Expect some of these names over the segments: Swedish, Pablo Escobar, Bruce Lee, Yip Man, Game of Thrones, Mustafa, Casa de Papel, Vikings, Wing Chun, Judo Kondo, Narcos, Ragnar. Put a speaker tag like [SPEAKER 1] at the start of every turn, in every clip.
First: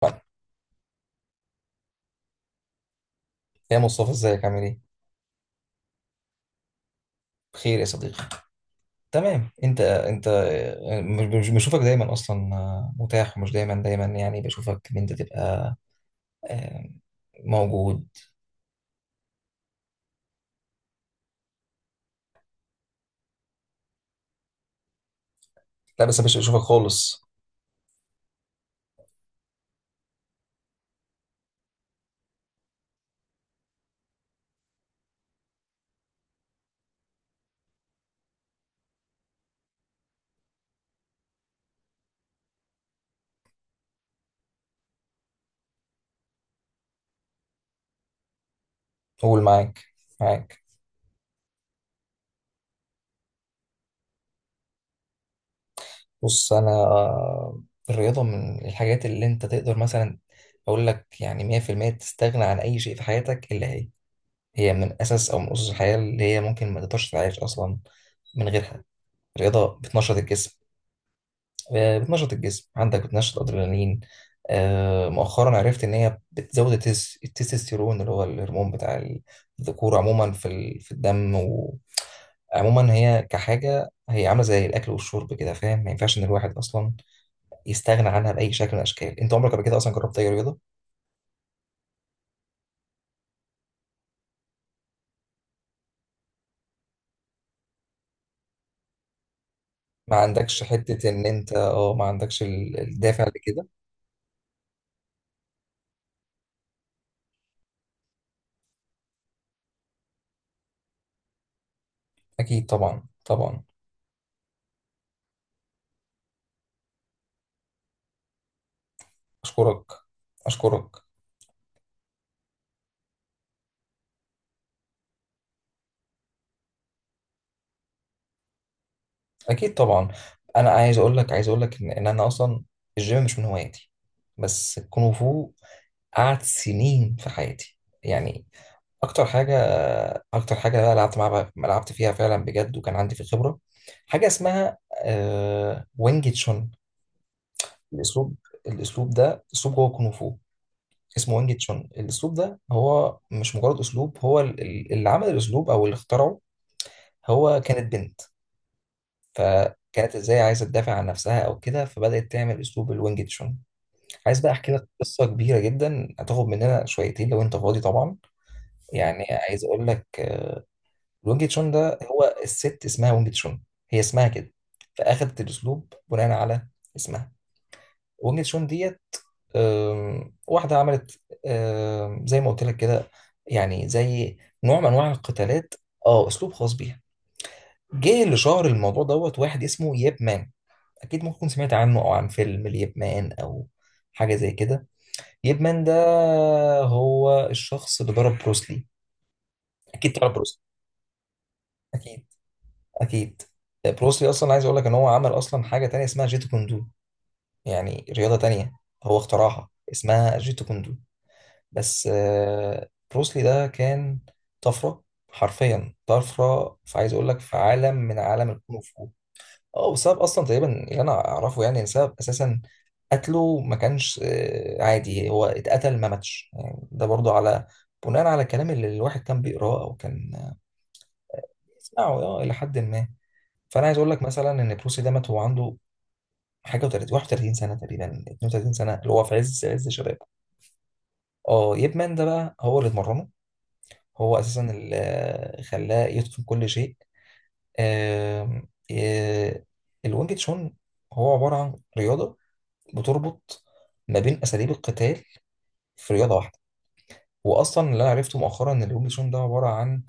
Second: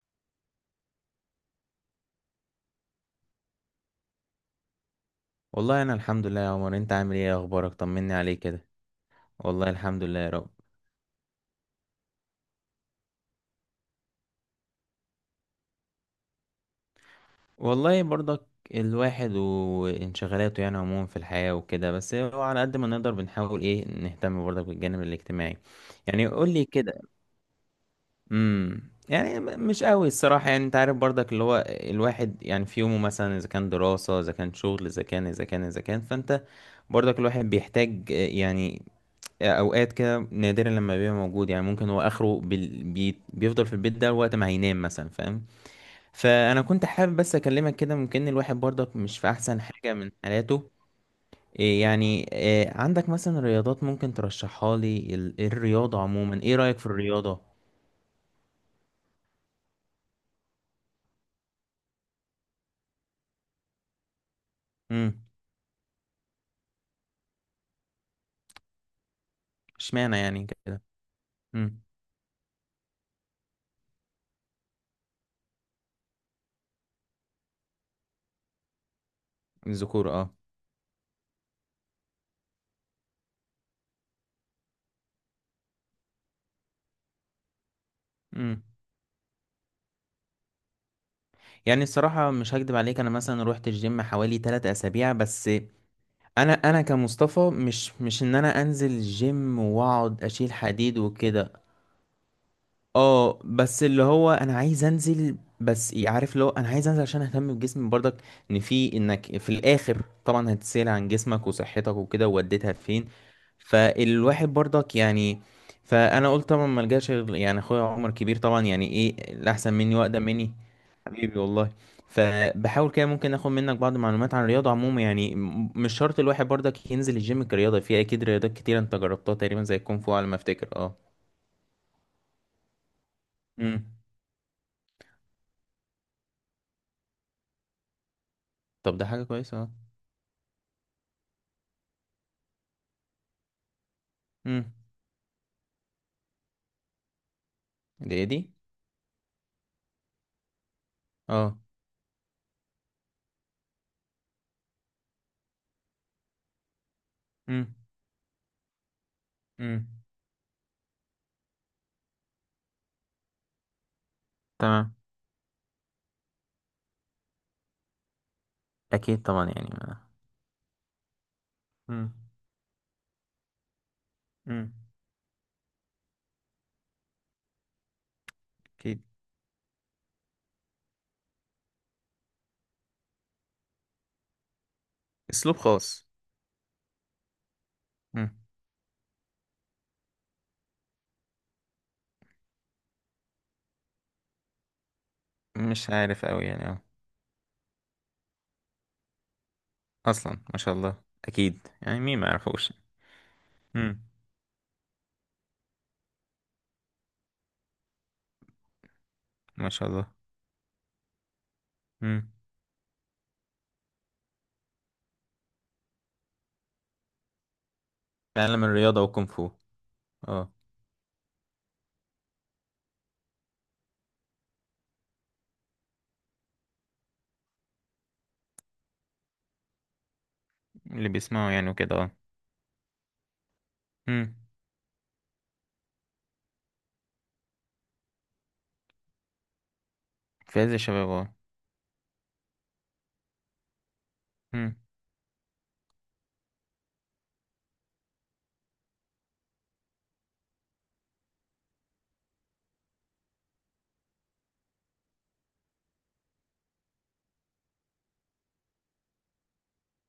[SPEAKER 1] طيب، يا مصطفى ازيك عامل ايه؟
[SPEAKER 2] والله انا الحمد لله يا عمر، انت عامل ايه؟ إيه اخبارك؟
[SPEAKER 1] بخير يا
[SPEAKER 2] طمني
[SPEAKER 1] صديقي.
[SPEAKER 2] عليك كده.
[SPEAKER 1] تمام،
[SPEAKER 2] والله
[SPEAKER 1] انت
[SPEAKER 2] الحمد لله
[SPEAKER 1] انت
[SPEAKER 2] يا رب.
[SPEAKER 1] مش بشوفك دايما اصلا، متاح ومش دايما دايما يعني بشوفك ان انت تبقى آه،
[SPEAKER 2] والله
[SPEAKER 1] موجود.
[SPEAKER 2] برضك الواحد وانشغالاته يعني عموما في الحياة وكده، بس هو على قد ما نقدر بنحاول ايه نهتم برضك بالجانب الاجتماعي.
[SPEAKER 1] لا، بس
[SPEAKER 2] يعني
[SPEAKER 1] مش
[SPEAKER 2] قول
[SPEAKER 1] بشوفك
[SPEAKER 2] لي كده.
[SPEAKER 1] خالص.
[SPEAKER 2] يعني مش قوي الصراحة، يعني انت عارف برضك اللي هو الواحد يعني في يومه، مثلا اذا كان دراسة، اذا كان شغل، اذا كان، فانت برضك الواحد بيحتاج يعني اوقات كده نادرا لما بيبقى موجود، يعني ممكن هو اخره بيفضل في البيت ده وقت ما هينام مثلا، فاهم؟ فانا كنت حابب بس اكلمك كده، ممكن الواحد برضك مش في
[SPEAKER 1] قول.
[SPEAKER 2] احسن
[SPEAKER 1] معاك
[SPEAKER 2] حاجة من
[SPEAKER 1] معاك
[SPEAKER 2] حالاته. إيه يعني، إيه عندك مثلا رياضات ممكن ترشحها لي؟ الرياضة عموما،
[SPEAKER 1] بص،
[SPEAKER 2] ايه
[SPEAKER 1] انا
[SPEAKER 2] رأيك في الرياضة؟
[SPEAKER 1] الرياضة من الحاجات اللي انت تقدر مثلا اقول لك يعني 100% تستغنى عن اي شيء في حياتك الا هي. هي من
[SPEAKER 2] امم
[SPEAKER 1] اساس او من اسس الحياة اللي هي ممكن ما تقدرش تعيش اصلا من غيرها. الرياضة بتنشط
[SPEAKER 2] اشمعنى يعني
[SPEAKER 1] الجسم،
[SPEAKER 2] كده؟ امم
[SPEAKER 1] بتنشط الجسم عندك، بتنشط ادرينالين. مؤخرا عرفت ان هي بتزود التستوستيرون اللي هو الهرمون بتاع الذكور
[SPEAKER 2] الذكور
[SPEAKER 1] عموما
[SPEAKER 2] اه.
[SPEAKER 1] في الدم. وعموما هي كحاجه هي عامله زي الاكل والشرب كده، فاهم؟ ما ينفعش ان الواحد اصلا يستغنى عنها باي
[SPEAKER 2] امم
[SPEAKER 1] شكل من الاشكال. انت عمرك قبل كده اصلا جربت اي رياضه؟
[SPEAKER 2] يعني الصراحة مش هكدب عليك، انا مثلا روحت الجيم حوالي 3 اسابيع بس. انا كمصطفى مش ان انا انزل جيم
[SPEAKER 1] ما
[SPEAKER 2] واقعد اشيل
[SPEAKER 1] عندكش
[SPEAKER 2] حديد
[SPEAKER 1] حته ان انت
[SPEAKER 2] وكده.
[SPEAKER 1] اه ما عندكش الدافع
[SPEAKER 2] اه
[SPEAKER 1] لكده؟
[SPEAKER 2] بس اللي هو انا عايز انزل، بس عارف اللي هو انا عايز انزل عشان اهتم بجسمي برضك، ان في انك في الاخر طبعا هتسأل عن جسمك وصحتك وكده
[SPEAKER 1] اكيد
[SPEAKER 2] ووديتها
[SPEAKER 1] طبعا،
[SPEAKER 2] فين.
[SPEAKER 1] طبعا.
[SPEAKER 2] فالواحد برضك يعني، فانا قلت طبعا ما الجاش يعني اخويا عمر كبير طبعا يعني، ايه الاحسن
[SPEAKER 1] اشكرك،
[SPEAKER 2] مني واقدم مني.
[SPEAKER 1] اشكرك.
[SPEAKER 2] حبيبي والله. فبحاول كده ممكن اخد منك بعض المعلومات عن الرياضه عموما، يعني مش شرط الواحد برضك ينزل الجيم كرياضه، في اكيد رياضات كتير انت جربتها تقريبا
[SPEAKER 1] اكيد
[SPEAKER 2] زي الكونغ
[SPEAKER 1] طبعا.
[SPEAKER 2] فو على ما افتكر،
[SPEAKER 1] انا
[SPEAKER 2] اه.
[SPEAKER 1] عايز اقول لك، عايز اقول لك إن انا اصلا الجيم مش من
[SPEAKER 2] امم
[SPEAKER 1] هواياتي، بس الكونغ فو قعد سنين في حياتي. يعني
[SPEAKER 2] طب ده حاجة
[SPEAKER 1] اكتر حاجه،
[SPEAKER 2] كويسة اه.
[SPEAKER 1] اكتر حاجه بقى لعبت معاها، لعبت فيها فعلا بجد وكان عندي في خبره. حاجه
[SPEAKER 2] امم
[SPEAKER 1] اسمها وينج تشون.
[SPEAKER 2] دي ايه
[SPEAKER 1] الاسلوب،
[SPEAKER 2] دي؟
[SPEAKER 1] الاسلوب ده اسلوب جوه الكونغ فو، اسمه وينج
[SPEAKER 2] اه.
[SPEAKER 1] تشون. الاسلوب ده هو مش مجرد اسلوب، هو اللي عمل الاسلوب او اللي اخترعه هو
[SPEAKER 2] امم
[SPEAKER 1] كانت بنت.
[SPEAKER 2] امم
[SPEAKER 1] فكانت ازاي عايزه تدافع عن نفسها او كده، فبدات تعمل اسلوب الوينج تشون. عايز بقى احكي لك
[SPEAKER 2] تمام.
[SPEAKER 1] قصه كبيره جدا، هتاخد مننا شويتين لو انت فاضي طبعا.
[SPEAKER 2] اكيد
[SPEAKER 1] يعني
[SPEAKER 2] طبعا
[SPEAKER 1] عايز
[SPEAKER 2] يعني
[SPEAKER 1] اقول
[SPEAKER 2] ما.
[SPEAKER 1] لك، الوينج تشون ده
[SPEAKER 2] امم
[SPEAKER 1] هو الست اسمها وينج تشون. هي اسمها كده،
[SPEAKER 2] امم
[SPEAKER 1] فاخدت الاسلوب بناء على اسمها وينج تشون ديت.
[SPEAKER 2] اكيد.
[SPEAKER 1] واحده عملت زي ما قلت لك كده، يعني زي نوع من انواع
[SPEAKER 2] اسلوب
[SPEAKER 1] القتالات.
[SPEAKER 2] خاص.
[SPEAKER 1] اه، اسلوب خاص بيها. جه
[SPEAKER 2] امم
[SPEAKER 1] اللي شهر الموضوع دوت واحد اسمه ييب مان. اكيد ممكن تكون سمعت عنه او عن فيلم اليب مان او حاجه زي كده. اليب مان
[SPEAKER 2] مش
[SPEAKER 1] ده
[SPEAKER 2] عارف قوي يعني اه.
[SPEAKER 1] هو الشخص اللي ضرب بروسلي. اكيد تعرف
[SPEAKER 2] اصلا ما
[SPEAKER 1] بروسلي.
[SPEAKER 2] شاء الله، اكيد يعني مين
[SPEAKER 1] اكيد،
[SPEAKER 2] ما يعرفوش.
[SPEAKER 1] اكيد.
[SPEAKER 2] امم
[SPEAKER 1] بروسلي اصلا عايز اقول لك ان هو عمل اصلا حاجه تانية اسمها جيتو كوندو. يعني رياضه تانية هو اخترعها
[SPEAKER 2] ما شاء الله.
[SPEAKER 1] اسمها جيتو كوندو. بس
[SPEAKER 2] امم
[SPEAKER 1] بروسلي ده كان طفره، حرفيا طفره. فعايز اقول لك في عالم من عالم
[SPEAKER 2] تعلم
[SPEAKER 1] الكونغ
[SPEAKER 2] الرياضة
[SPEAKER 1] فو،
[SPEAKER 2] وكونغ فو.
[SPEAKER 1] اه، بسبب اصلا
[SPEAKER 2] اه.
[SPEAKER 1] تقريبا اللي انا اعرفه، يعني سبب اساسا قتله ما كانش عادي. هو اتقتل ما ماتش، يعني ده برضو على بناء على الكلام اللي الواحد كان بيقراه او كان
[SPEAKER 2] اللي بيسمعوا يعني وكده،
[SPEAKER 1] بيسمعه،
[SPEAKER 2] اه.
[SPEAKER 1] اه، الى حد ما. فانا عايز اقول لك
[SPEAKER 2] امم
[SPEAKER 1] مثلا ان بروسي ده مات وهو عنده حاجه و30 31 سنه تقريبا، 32 سنه، اللي هو في عز عز شبابه.
[SPEAKER 2] في عز الشباب اه.
[SPEAKER 1] اه، ييب مان ده بقى هو اللي اتمرنه، هو اساسا
[SPEAKER 2] امم
[SPEAKER 1] اللي خلاه يتقن كل شيء. آم، آه، الوينج تشون هو عباره عن رياضه بتربط ما بين اساليب القتال في رياضه واحده. واصلا اللي انا عرفته مؤخرا ان الوينج چون ده عباره عن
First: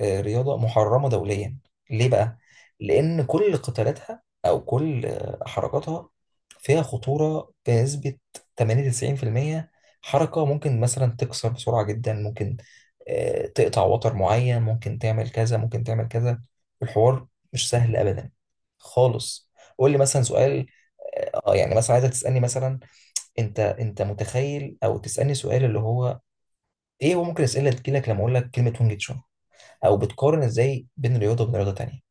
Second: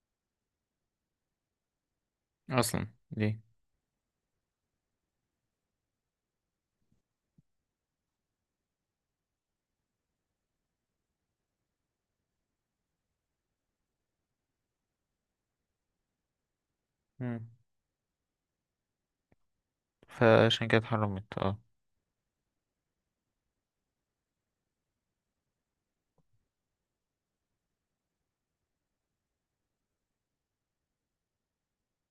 [SPEAKER 1] رياضه محرمه دوليا. ليه بقى؟
[SPEAKER 2] اصلا.
[SPEAKER 1] لان
[SPEAKER 2] ليه؟
[SPEAKER 1] كل قتالاتها او كل حركاتها فيها خطوره بنسبه 80 90%. حركه ممكن مثلا تكسر بسرعه جدا، ممكن تقطع وتر معين، ممكن تعمل كذا، ممكن تعمل كذا، الحوار
[SPEAKER 2] امم
[SPEAKER 1] مش سهل ابدا خالص. قول لي مثلا سؤال.
[SPEAKER 2] فعشان كده اتحرمت
[SPEAKER 1] اه
[SPEAKER 2] اه.
[SPEAKER 1] يعني مثلا عايزك تسألني مثلا، انت متخيل او تسالني سؤال اللي هو ايه؟ هو ممكن اسئله تجيلك لما اقول لك كلمه وينج تشون، او بتقارن ازاي بين رياضه وبين رياضه تانيه؟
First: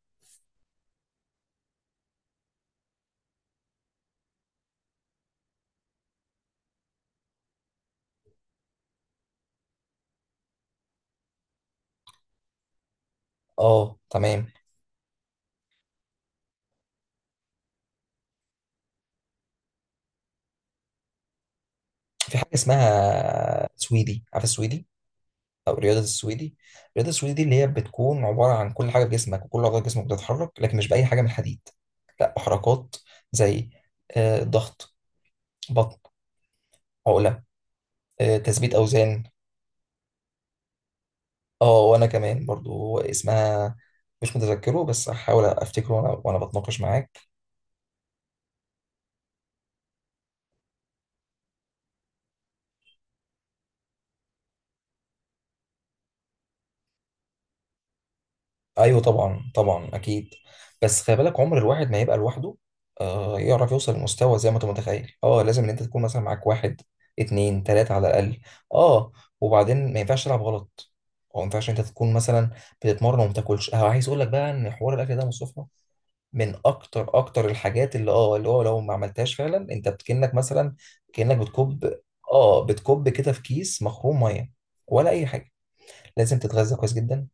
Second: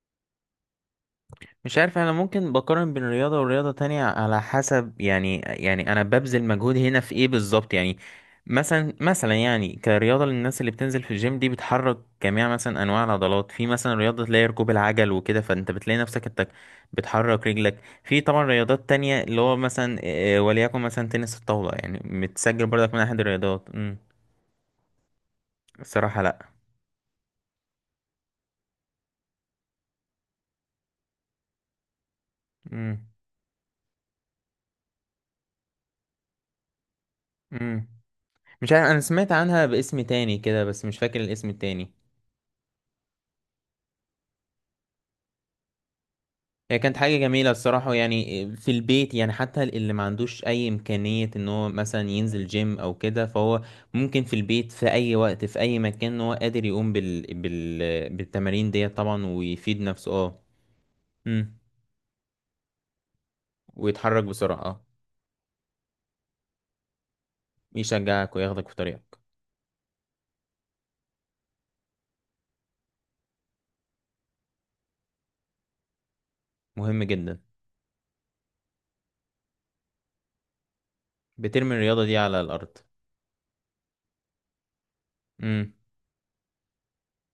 [SPEAKER 2] مش عارف، انا ممكن بقارن بين رياضة ورياضة تانية على حسب يعني، يعني انا ببذل مجهود هنا في ايه بالظبط يعني. مثلا يعني كرياضة للناس اللي بتنزل في الجيم دي، بتحرك جميع مثلا انواع العضلات. في مثلا
[SPEAKER 1] اه،
[SPEAKER 2] رياضة تلاقي
[SPEAKER 1] تمام.
[SPEAKER 2] ركوب العجل وكده، فانت بتلاقي نفسك انت بتحرك رجلك. في طبعا رياضات تانية اللي هو مثلا وليكن مثلا تنس الطاولة، يعني
[SPEAKER 1] في حاجه
[SPEAKER 2] متسجل برضك من احد الرياضات.
[SPEAKER 1] اسمها سويدي، عارف السويدي او رياضه
[SPEAKER 2] الصراحة لا.
[SPEAKER 1] السويدي؟ الرياضه السويدي دي اللي هي بتكون عباره عن كل حاجه في جسمك وكل عضله في جسمك بتتحرك، لكن مش باي حاجه من الحديد، لا، حركات
[SPEAKER 2] امم
[SPEAKER 1] زي ضغط، بطن، عقله،
[SPEAKER 2] امم مش
[SPEAKER 1] تثبيت
[SPEAKER 2] عارف، انا
[SPEAKER 1] اوزان.
[SPEAKER 2] سمعت عنها باسم تاني كده بس مش فاكر الاسم
[SPEAKER 1] اه،
[SPEAKER 2] التاني.
[SPEAKER 1] وانا كمان برضو اسمها مش متذكره، بس هحاول افتكره وانا
[SPEAKER 2] هي
[SPEAKER 1] بتناقش
[SPEAKER 2] كانت
[SPEAKER 1] معاك.
[SPEAKER 2] حاجة جميلة الصراحة، يعني في البيت، يعني حتى اللي ما عندوش أي إمكانية إن هو مثلا ينزل جيم أو كده، فهو ممكن في البيت في أي وقت في أي مكان إن هو قادر يقوم بالتمارين ديت
[SPEAKER 1] ايوه،
[SPEAKER 2] طبعا،
[SPEAKER 1] طبعا
[SPEAKER 2] ويفيد
[SPEAKER 1] طبعا
[SPEAKER 2] نفسه
[SPEAKER 1] اكيد.
[SPEAKER 2] أه.
[SPEAKER 1] بس خلي بالك
[SPEAKER 2] أمم.
[SPEAKER 1] عمر الواحد ما يبقى لوحده يعرف يوصل
[SPEAKER 2] ويتحرك
[SPEAKER 1] لمستوى زي ما انت
[SPEAKER 2] بسرعة أه.
[SPEAKER 1] متخيل. اه، لازم ان انت تكون مثلا معاك واحد، اتنين، تلاتة على
[SPEAKER 2] يشجعك
[SPEAKER 1] الاقل.
[SPEAKER 2] وياخدك في
[SPEAKER 1] اه،
[SPEAKER 2] طريقك.
[SPEAKER 1] وبعدين ما ينفعش تلعب غلط، او ما ينفعش انت تكون مثلا بتتمرن وما بتاكلش. عايز اقول لك بقى ان حوار الاكل ده مصطفى من
[SPEAKER 2] مهم
[SPEAKER 1] اكتر
[SPEAKER 2] جدا.
[SPEAKER 1] اكتر الحاجات اللي اه اللي هو لو ما عملتهاش فعلا انت كأنك مثلا، كأنك
[SPEAKER 2] بترمي
[SPEAKER 1] بتكب،
[SPEAKER 2] الرياضة دي على
[SPEAKER 1] اه،
[SPEAKER 2] الأرض.
[SPEAKER 1] بتكب كده في كيس مخروم ميه، ولا اي حاجه.
[SPEAKER 2] أمم.
[SPEAKER 1] لازم تتغذى كويس جدا،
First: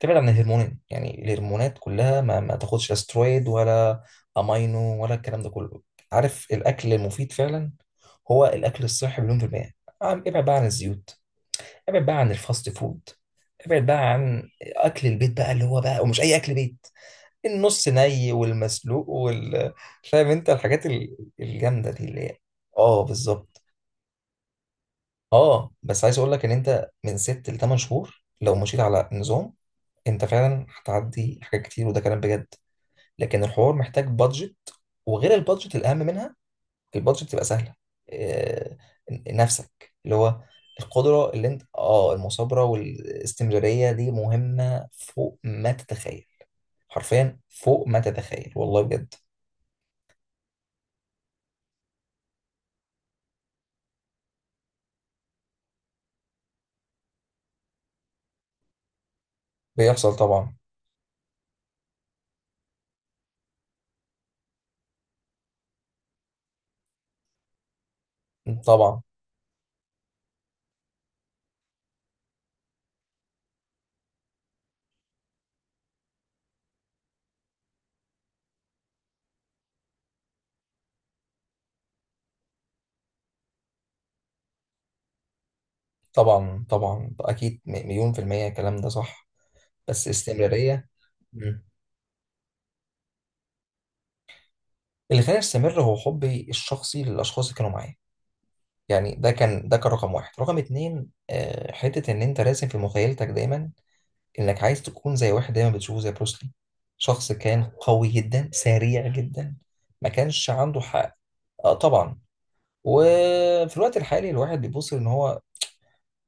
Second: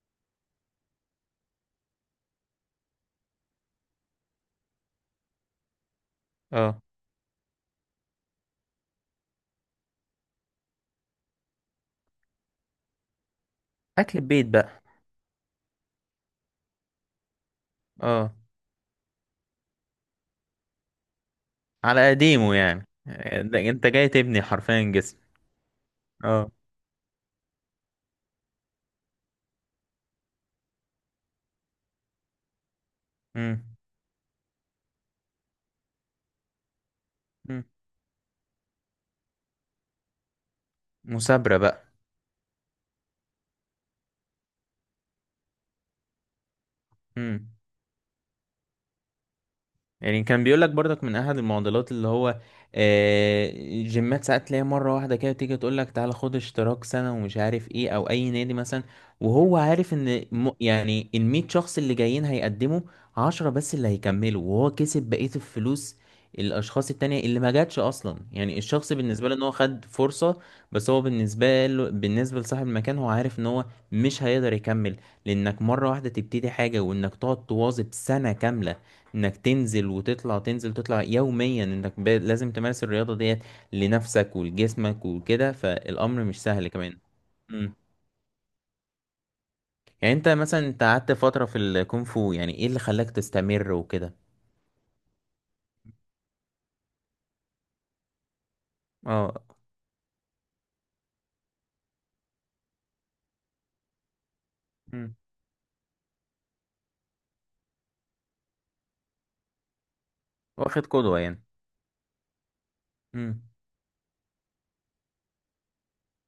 [SPEAKER 1] تبعد عن الهرمونات. يعني الهرمونات كلها ما تاخدش، لا سترويد ولا امينو ولا الكلام ده كله. عارف
[SPEAKER 2] أه.
[SPEAKER 1] الاكل المفيد فعلا هو الاكل الصحي مليون في المية. ابعد بقى عن الزيوت، ابعد بقى عن الفاست فود، ابعد بقى
[SPEAKER 2] أكل البيت
[SPEAKER 1] عن
[SPEAKER 2] بقى.
[SPEAKER 1] اكل البيت بقى اللي هو بقى، ومش اي اكل بيت، النص ني
[SPEAKER 2] أه،
[SPEAKER 1] والمسلوق وال، فاهم انت الحاجات الجامده دي
[SPEAKER 2] على
[SPEAKER 1] اللي هي.
[SPEAKER 2] قديمه يعني.
[SPEAKER 1] اه بالظبط.
[SPEAKER 2] أنت جاي تبني حرفيا جسم.
[SPEAKER 1] اه، بس عايز اقول لك ان
[SPEAKER 2] أه.
[SPEAKER 1] انت من ست لتمن شهور لو مشيت على نظام، انت فعلا هتعدي حاجات كتير، وده كلام بجد. لكن الحوار
[SPEAKER 2] أمم.
[SPEAKER 1] محتاج بادجت. وغير البادجت الاهم منها، البادجت تبقى
[SPEAKER 2] أمم.
[SPEAKER 1] سهله، آه، نفسك اللي هو القدره اللي
[SPEAKER 2] مثابرة
[SPEAKER 1] انت
[SPEAKER 2] بقى.
[SPEAKER 1] اه، المثابره والاستمراريه دي مهمه فوق ما تتخيل، حرفيا
[SPEAKER 2] امم
[SPEAKER 1] فوق ما تتخيل، والله بجد.
[SPEAKER 2] يعني كان بيقول لك برضك من احد المعضلات اللي هو آه، جيمات، ساعات تلاقي مره واحده كده تيجي تقول لك تعالى خد اشتراك سنه ومش عارف ايه، او اي نادي مثلا، وهو عارف
[SPEAKER 1] بيحصل
[SPEAKER 2] ان
[SPEAKER 1] طبعا.
[SPEAKER 2] يعني ال 100 شخص اللي جايين هيقدموا 10 بس اللي هيكملوا، وهو كسب بقيه الفلوس. الاشخاص التانية اللي ما جاتش اصلا، يعني الشخص
[SPEAKER 1] طبعا
[SPEAKER 2] بالنسبه له ان هو خد فرصه، بس هو بالنسبه له، بالنسبه لصاحب المكان، هو عارف ان هو مش هيقدر يكمل. لانك مره واحده تبتدي حاجه وانك تقعد تواظب سنه كامله، انك تنزل وتطلع، تنزل تطلع يوميا، انك لازم تمارس الرياضة ديت لنفسك ولجسمك وكده، فالامر مش
[SPEAKER 1] طبعا
[SPEAKER 2] سهل كمان.
[SPEAKER 1] طبعا اكيد،
[SPEAKER 2] امم
[SPEAKER 1] مليون في المية الكلام ده صح. بس
[SPEAKER 2] يعني انت مثلا، انت
[SPEAKER 1] الاستمرارية.
[SPEAKER 2] قعدت فترة في
[SPEAKER 1] مم.
[SPEAKER 2] الكونغ فو، يعني ايه اللي خلاك تستمر وكده؟
[SPEAKER 1] اللي خلاني استمر هو حبي الشخصي للاشخاص اللي كانوا معايا. يعني ده
[SPEAKER 2] اه.
[SPEAKER 1] كان ده كان رقم واحد. رقم اتنين حته ان انت راسم في مخيلتك دايما انك عايز تكون
[SPEAKER 2] امم
[SPEAKER 1] زي واحد دايما بتشوفه زي بروسلي، شخص كان قوي جدا، سريع جدا، ما كانش عنده
[SPEAKER 2] واخد
[SPEAKER 1] حق.
[SPEAKER 2] قدوة يعني.
[SPEAKER 1] اه طبعا.
[SPEAKER 2] امم
[SPEAKER 1] وفي الوقت الحالي الواحد بيبص ان هو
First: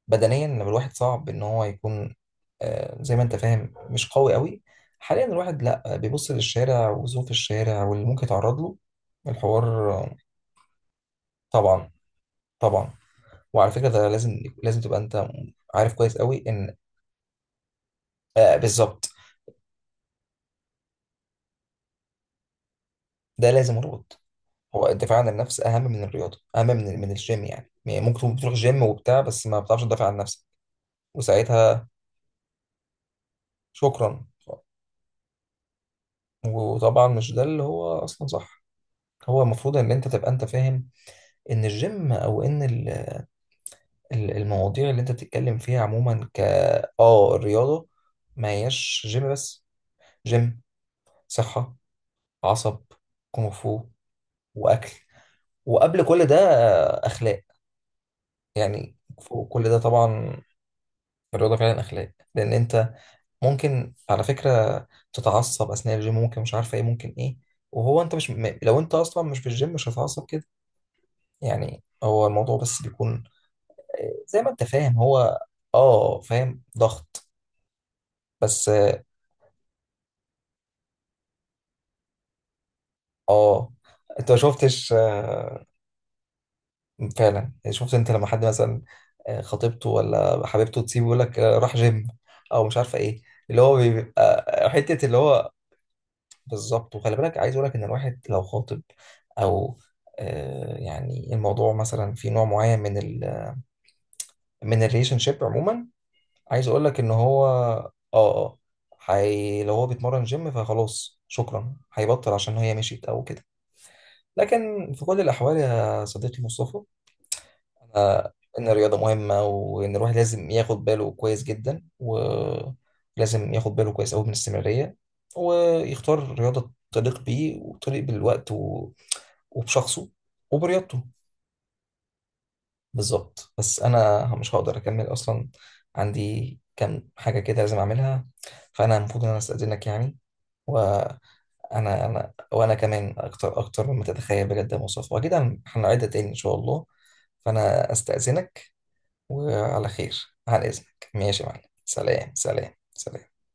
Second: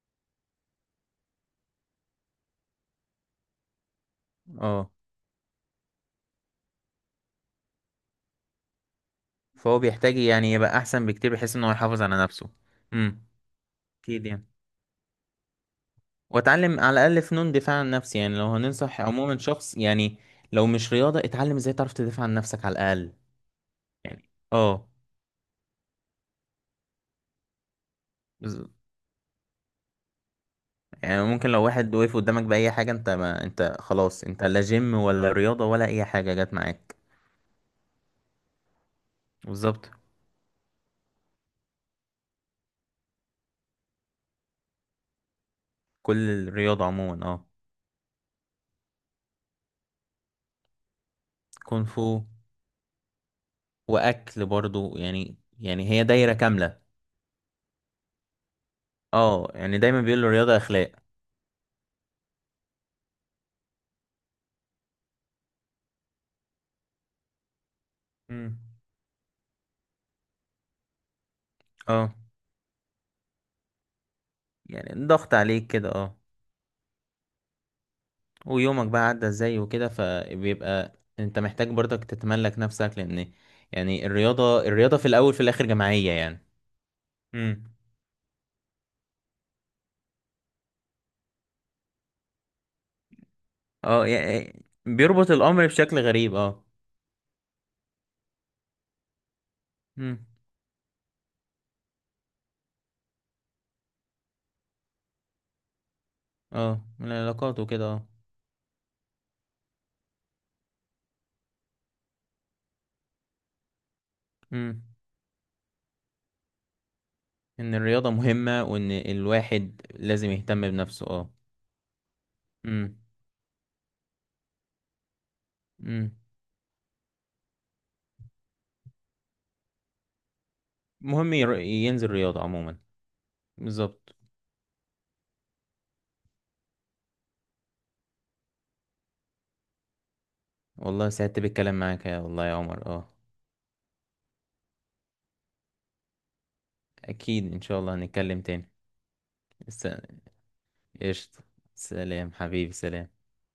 [SPEAKER 1] بدنيا، لما الواحد صعب ان هو يكون زي ما انت فاهم، مش قوي قوي،
[SPEAKER 2] اه،
[SPEAKER 1] حاليا الواحد لا بيبص للشارع وظروف الشارع واللي ممكن يتعرض له،
[SPEAKER 2] فهو
[SPEAKER 1] الحوار.
[SPEAKER 2] بيحتاج يعني يبقى احسن بكتير بحيث ان هو
[SPEAKER 1] طبعا،
[SPEAKER 2] يحافظ على نفسه.
[SPEAKER 1] طبعا.
[SPEAKER 2] امم
[SPEAKER 1] وعلى فكره ده
[SPEAKER 2] اكيد
[SPEAKER 1] لازم،
[SPEAKER 2] يعني،
[SPEAKER 1] لازم تبقى انت عارف كويس قوي ان،
[SPEAKER 2] واتعلم على الاقل فنون دفاع عن نفسي. يعني لو
[SPEAKER 1] آه
[SPEAKER 2] هننصح
[SPEAKER 1] بالظبط،
[SPEAKER 2] عموما شخص، يعني لو مش رياضة، اتعلم ازاي تعرف تدافع عن نفسك على الاقل.
[SPEAKER 1] ده لازم ربط.
[SPEAKER 2] يعني
[SPEAKER 1] هو
[SPEAKER 2] اه.
[SPEAKER 1] الدفاع عن النفس اهم من الرياضه، اهم من الجيم. يعني يعني ممكن تكون بتروح
[SPEAKER 2] بز-
[SPEAKER 1] جيم وبتاع، بس ما بتعرفش تدافع عن نفسك.
[SPEAKER 2] يعني ممكن لو
[SPEAKER 1] وساعتها
[SPEAKER 2] واحد وقف قدامك بأي حاجة، انت ما انت خلاص،
[SPEAKER 1] شكرا.
[SPEAKER 2] انت لا جيم ولا رياضة ولا أي حاجة جت معاك.
[SPEAKER 1] وطبعا مش ده اللي هو اصلا صح، هو المفروض
[SPEAKER 2] بالظبط.
[SPEAKER 1] ان انت تبقى انت فاهم ان الجيم او ان المواضيع اللي انت بتتكلم فيها عموما
[SPEAKER 2] كل
[SPEAKER 1] ك،
[SPEAKER 2] الرياضة عموما
[SPEAKER 1] اه
[SPEAKER 2] اه.
[SPEAKER 1] الرياضه، ما هياش جيم بس. جيم، صحه،
[SPEAKER 2] كونغ فو.
[SPEAKER 1] عصب، كونغ فو،
[SPEAKER 2] وأكل
[SPEAKER 1] واكل،
[SPEAKER 2] برضو يعني، يعني هي
[SPEAKER 1] وقبل كل
[SPEAKER 2] دايرة
[SPEAKER 1] ده
[SPEAKER 2] كاملة.
[SPEAKER 1] اخلاق، يعني فوق
[SPEAKER 2] اه
[SPEAKER 1] كل ده
[SPEAKER 2] يعني دايما بيقولوا
[SPEAKER 1] طبعا.
[SPEAKER 2] الرياضة أخلاق.
[SPEAKER 1] الرياضه فعلا اخلاق، لان انت ممكن على فكره تتعصب اثناء الجيم، ممكن مش عارفه ايه، ممكن ايه، وهو انت مش
[SPEAKER 2] امم
[SPEAKER 1] لو انت اصلا مش في الجيم مش هتتعصب كده. يعني
[SPEAKER 2] اه،
[SPEAKER 1] هو الموضوع بس بيكون زي ما انت فاهم
[SPEAKER 2] يعني ضغط
[SPEAKER 1] هو،
[SPEAKER 2] عليك كده اه.
[SPEAKER 1] اه فاهم، ضغط، بس
[SPEAKER 2] ويومك بقى
[SPEAKER 1] اه
[SPEAKER 2] عدى ازاي وكده، فبيبقى انت محتاج برضك تتملك نفسك لأن،
[SPEAKER 1] آه،
[SPEAKER 2] يعني
[SPEAKER 1] انت ما
[SPEAKER 2] الرياضة،
[SPEAKER 1] شفتش
[SPEAKER 2] الرياضة في الأول في الآخر جماعية يعني.
[SPEAKER 1] فعلا.
[SPEAKER 2] مم.
[SPEAKER 1] يعني شفت انت لما حد مثلا خطيبته ولا حبيبته تسيبه، يقول لك راح جيم او مش عارفه ايه، اللي هو
[SPEAKER 2] اه،
[SPEAKER 1] بيبقى
[SPEAKER 2] يعني
[SPEAKER 1] حته اللي
[SPEAKER 2] بيربط
[SPEAKER 1] هو،
[SPEAKER 2] الامر بشكل غريب اه.
[SPEAKER 1] بالظبط. وخلي بالك عايز اقول لك ان الواحد لو خاطب او
[SPEAKER 2] امم
[SPEAKER 1] يعني الموضوع مثلا في نوع معين من ال، من الريليشن شيب عموما، عايز اقول
[SPEAKER 2] اه،
[SPEAKER 1] لك ان
[SPEAKER 2] من
[SPEAKER 1] هو
[SPEAKER 2] العلاقات وكده
[SPEAKER 1] اه
[SPEAKER 2] اه.
[SPEAKER 1] اه لو هو بيتمرن جيم فخلاص شكرا هيبطل عشان هي مشيت او كده.
[SPEAKER 2] امم
[SPEAKER 1] لكن في كل الاحوال يا صديقي مصطفى،
[SPEAKER 2] ان الرياضة
[SPEAKER 1] أنا،
[SPEAKER 2] مهمة
[SPEAKER 1] إن
[SPEAKER 2] وان
[SPEAKER 1] الرياضة مهمة،
[SPEAKER 2] الواحد
[SPEAKER 1] وإن الواحد
[SPEAKER 2] لازم
[SPEAKER 1] لازم
[SPEAKER 2] يهتم
[SPEAKER 1] ياخد
[SPEAKER 2] بنفسه
[SPEAKER 1] باله
[SPEAKER 2] اه.
[SPEAKER 1] كويس جدا،
[SPEAKER 2] امم
[SPEAKER 1] ولازم ياخد باله كويس أوي من الاستمرارية،
[SPEAKER 2] امم
[SPEAKER 1] ويختار رياضة تليق بيه وتليق بالوقت و، وبشخصه وبرياضته.
[SPEAKER 2] مهم ينزل رياضة عموما.
[SPEAKER 1] بالظبط. بس
[SPEAKER 2] بالظبط.
[SPEAKER 1] أنا مش هقدر أكمل أصلا، عندي كام حاجة كده لازم أعملها، فأنا المفروض إن أنا أستأذنك يعني،
[SPEAKER 2] والله
[SPEAKER 1] وأنا
[SPEAKER 2] سعدت بالكلام معاك، يا
[SPEAKER 1] أنا
[SPEAKER 2] والله يا
[SPEAKER 1] وأنا
[SPEAKER 2] عمر اه.
[SPEAKER 1] كمان أكتر أكتر مما تتخيل بجد يا مصطفى، وأكيد هنعيدها تاني إن شاء الله.
[SPEAKER 2] اكيد ان شاء
[SPEAKER 1] فأنا
[SPEAKER 2] الله هنتكلم تاني.
[SPEAKER 1] أستأذنك،
[SPEAKER 2] س-
[SPEAKER 1] وعلى خير، على إذنك، ماشي
[SPEAKER 2] قشطة.
[SPEAKER 1] يا معلم،
[SPEAKER 2] سلام
[SPEAKER 1] سلام، سلام،
[SPEAKER 2] حبيبي، سلام.
[SPEAKER 1] سلام.